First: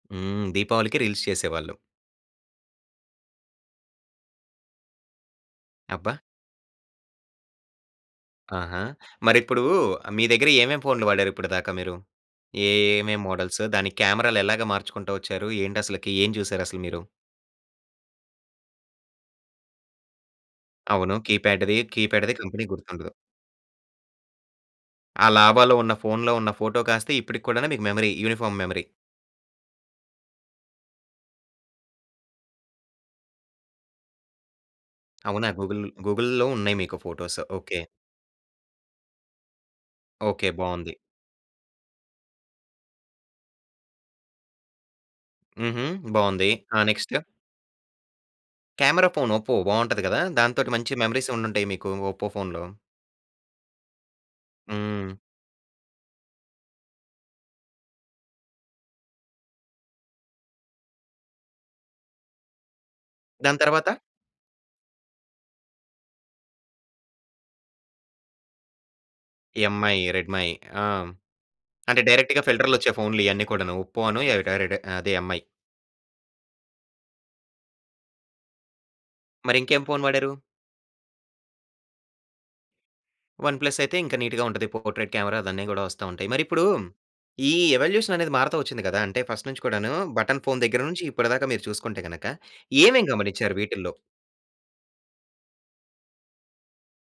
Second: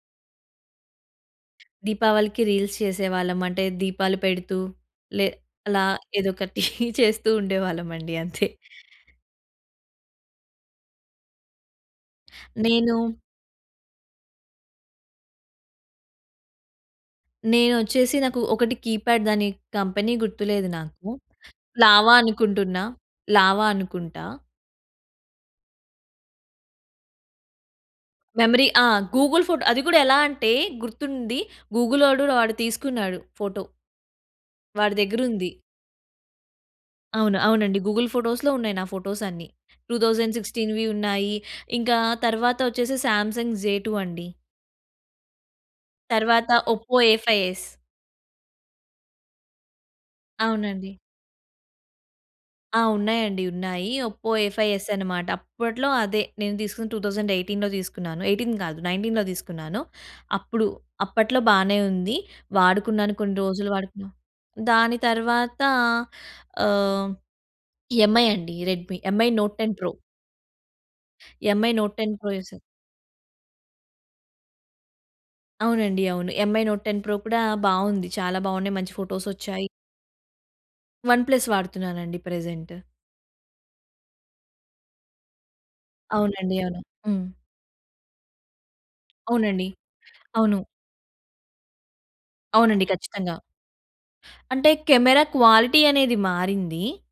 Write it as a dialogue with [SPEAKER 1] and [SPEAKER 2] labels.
[SPEAKER 1] హ్మ్. దీపావళికి రీల్స్ చేసేవాళ్ళు.
[SPEAKER 2] దీపావళికి రీల్స్ చేసేవాళ్ళం. అంటే దీపాలు పెడుతూ, లే అలా
[SPEAKER 1] అబ్బా!
[SPEAKER 2] ఏదో ఒకటి చేస్తూ ఉండేవాళ్ళమండి. అంతే.
[SPEAKER 1] ఆహా! మరిప్పుడూ మీ దగ్గర ఏమేమి ఫోనులు వాడారు ఇప్పడి దాక మీరు? ఏ
[SPEAKER 2] నేను
[SPEAKER 1] ఏమేం మోడల్స్? దానికి కెమెరా‌లు ఎలాగా మార్చుకుంటా వచ్చారు? ఏంటి అసలకి? ఏం చూసారు అసలు మీరు?
[SPEAKER 2] నేనొచ్చేసి నాకు ఒకటి కీప్యాడ్ దాని కంపెనీ గుర్తులేదు నాకు.
[SPEAKER 1] అవును. కీప్యాడ్‌ది.
[SPEAKER 2] లావా
[SPEAKER 1] కీప్యాడ్‌ది కంపెనీ
[SPEAKER 2] అనుకుంటున్నా.
[SPEAKER 1] గుర్తుండదు.
[SPEAKER 2] లావా అనుకుంటా.
[SPEAKER 1] ఆ లావాలో ఉన్న ఫోన్‌లో ఉన్న ఫోటో కాస్త ఇప్పడికి కూడానూ మీకు మెమరీ. Uniform
[SPEAKER 2] memory
[SPEAKER 1] memory.
[SPEAKER 2] ఆ! గూగుల్ ఫోటో అది గూడా ఎలా అంటే గుర్తుంది. గూగులోడు వాడు తీసుకున్నాడు ఫోటో. వాడి
[SPEAKER 1] అవునా?
[SPEAKER 2] దగ్గరుంది.
[SPEAKER 1] గూగుల్ గూగుల్‌లో ఉన్నాయి మీకు
[SPEAKER 2] అవును.
[SPEAKER 1] ఫోటోస్.
[SPEAKER 2] అవునండి.
[SPEAKER 1] ఓకే.
[SPEAKER 2] గూగుల్ ఫోటోస్‌లో ఉన్నాయి నా ఫోటోస్ అన్నీ. Thousand
[SPEAKER 1] okay.
[SPEAKER 2] సిక్స్‌స్టీన్‌వి
[SPEAKER 1] బావుంది.
[SPEAKER 2] ఉన్నాయి. ఇంకా తర్వాత వచ్చేసి సామ్‌సంగ్ జేటూ అండి.
[SPEAKER 1] హుహు. బావుంది.
[SPEAKER 2] తర్వాత
[SPEAKER 1] ఆ
[SPEAKER 2] Oppo
[SPEAKER 1] next?
[SPEAKER 2] A five S.
[SPEAKER 1] Camera phone Oppo బావుంటది గదా! దాంతోటి
[SPEAKER 2] అవునండి.
[SPEAKER 1] మంచి మెమొరీసే ఉండుంటాయి మీకు. ఒప్పో ఫోన్‌లో.
[SPEAKER 2] ఆ! ఉన్నాయండి. ఉన్నాయి. ఒప్పో ఏఫై ఎస్
[SPEAKER 1] హ్మ్.
[SPEAKER 2] అనమాట. అప్పట్లో అదే. నేను తీసుకున్నది 2018లో తీసుకున్నాను. 18 కాదు, 19లో తీసుకున్నాను. అప్పుడు అప్పట్లో బానే ఉంది. వాడుకున్నాను కొన్ని
[SPEAKER 1] దాని
[SPEAKER 2] రోజులు
[SPEAKER 1] తరవాత?
[SPEAKER 2] వాడుకున్నా. దాని తర్వాత ఆహ్, ఎంఐ అండి. Redmi. Mi Note ten Pro.
[SPEAKER 1] Mi, Redmi. ఆ!
[SPEAKER 2] ఎంఐ నోట్
[SPEAKER 1] అంటే
[SPEAKER 2] టెన్ ప్రో
[SPEAKER 1] డైరెక్ట్‌గా
[SPEAKER 2] జేసా.
[SPEAKER 1] ఫిల్టర్లొచ్చే ఫోనులు ఇయన్నీ కూడాను ఒప్పో అను ఆ ఎర క రెడ అదే ఎంఐ.
[SPEAKER 2] అవునండి. అవును. ఎంఐ నోట్ టెన్ ప్రో జేసా. కూడా బావుంది. చాలా బావున్నాయి. మంచి ఫోటోసొచ్చాయి.
[SPEAKER 1] మరింకేం ఫోన్ వాడారు?
[SPEAKER 2] వన్ ప్లస్ వాడుతున్నానండి ప్రజెంట్.
[SPEAKER 1] వన్ ప్లస్ అయితే ఇంకా నీట్‌గా ఉంటది. పోర్ట్రైట్ కెమెరా అదన్నీ గూడా వస్తా ఉంటాయి. మరి
[SPEAKER 2] అవునండి.
[SPEAKER 1] ఇప్పుడు,
[SPEAKER 2] అవును. హ్మ్.
[SPEAKER 1] ఈ ఎవల్యూషన్ అనేది మారుతా ఒచ్చింది గదా! అంటే ఫస్ట్ నుంచి
[SPEAKER 2] అవునండి.
[SPEAKER 1] కూడాను బటన్
[SPEAKER 2] అవును.
[SPEAKER 1] ఫోన్ దగ్గర నుంచి ఇప్పటి దాక మీరు చూసుకుంటే, గనక
[SPEAKER 2] అవునండి.
[SPEAKER 1] ఏమేం
[SPEAKER 2] ఖచ్చితంగా.
[SPEAKER 1] గమనించారు వీటిల్లో?
[SPEAKER 2] అంటే, కెమెరా క్వాలిటీ అనేది మారింది.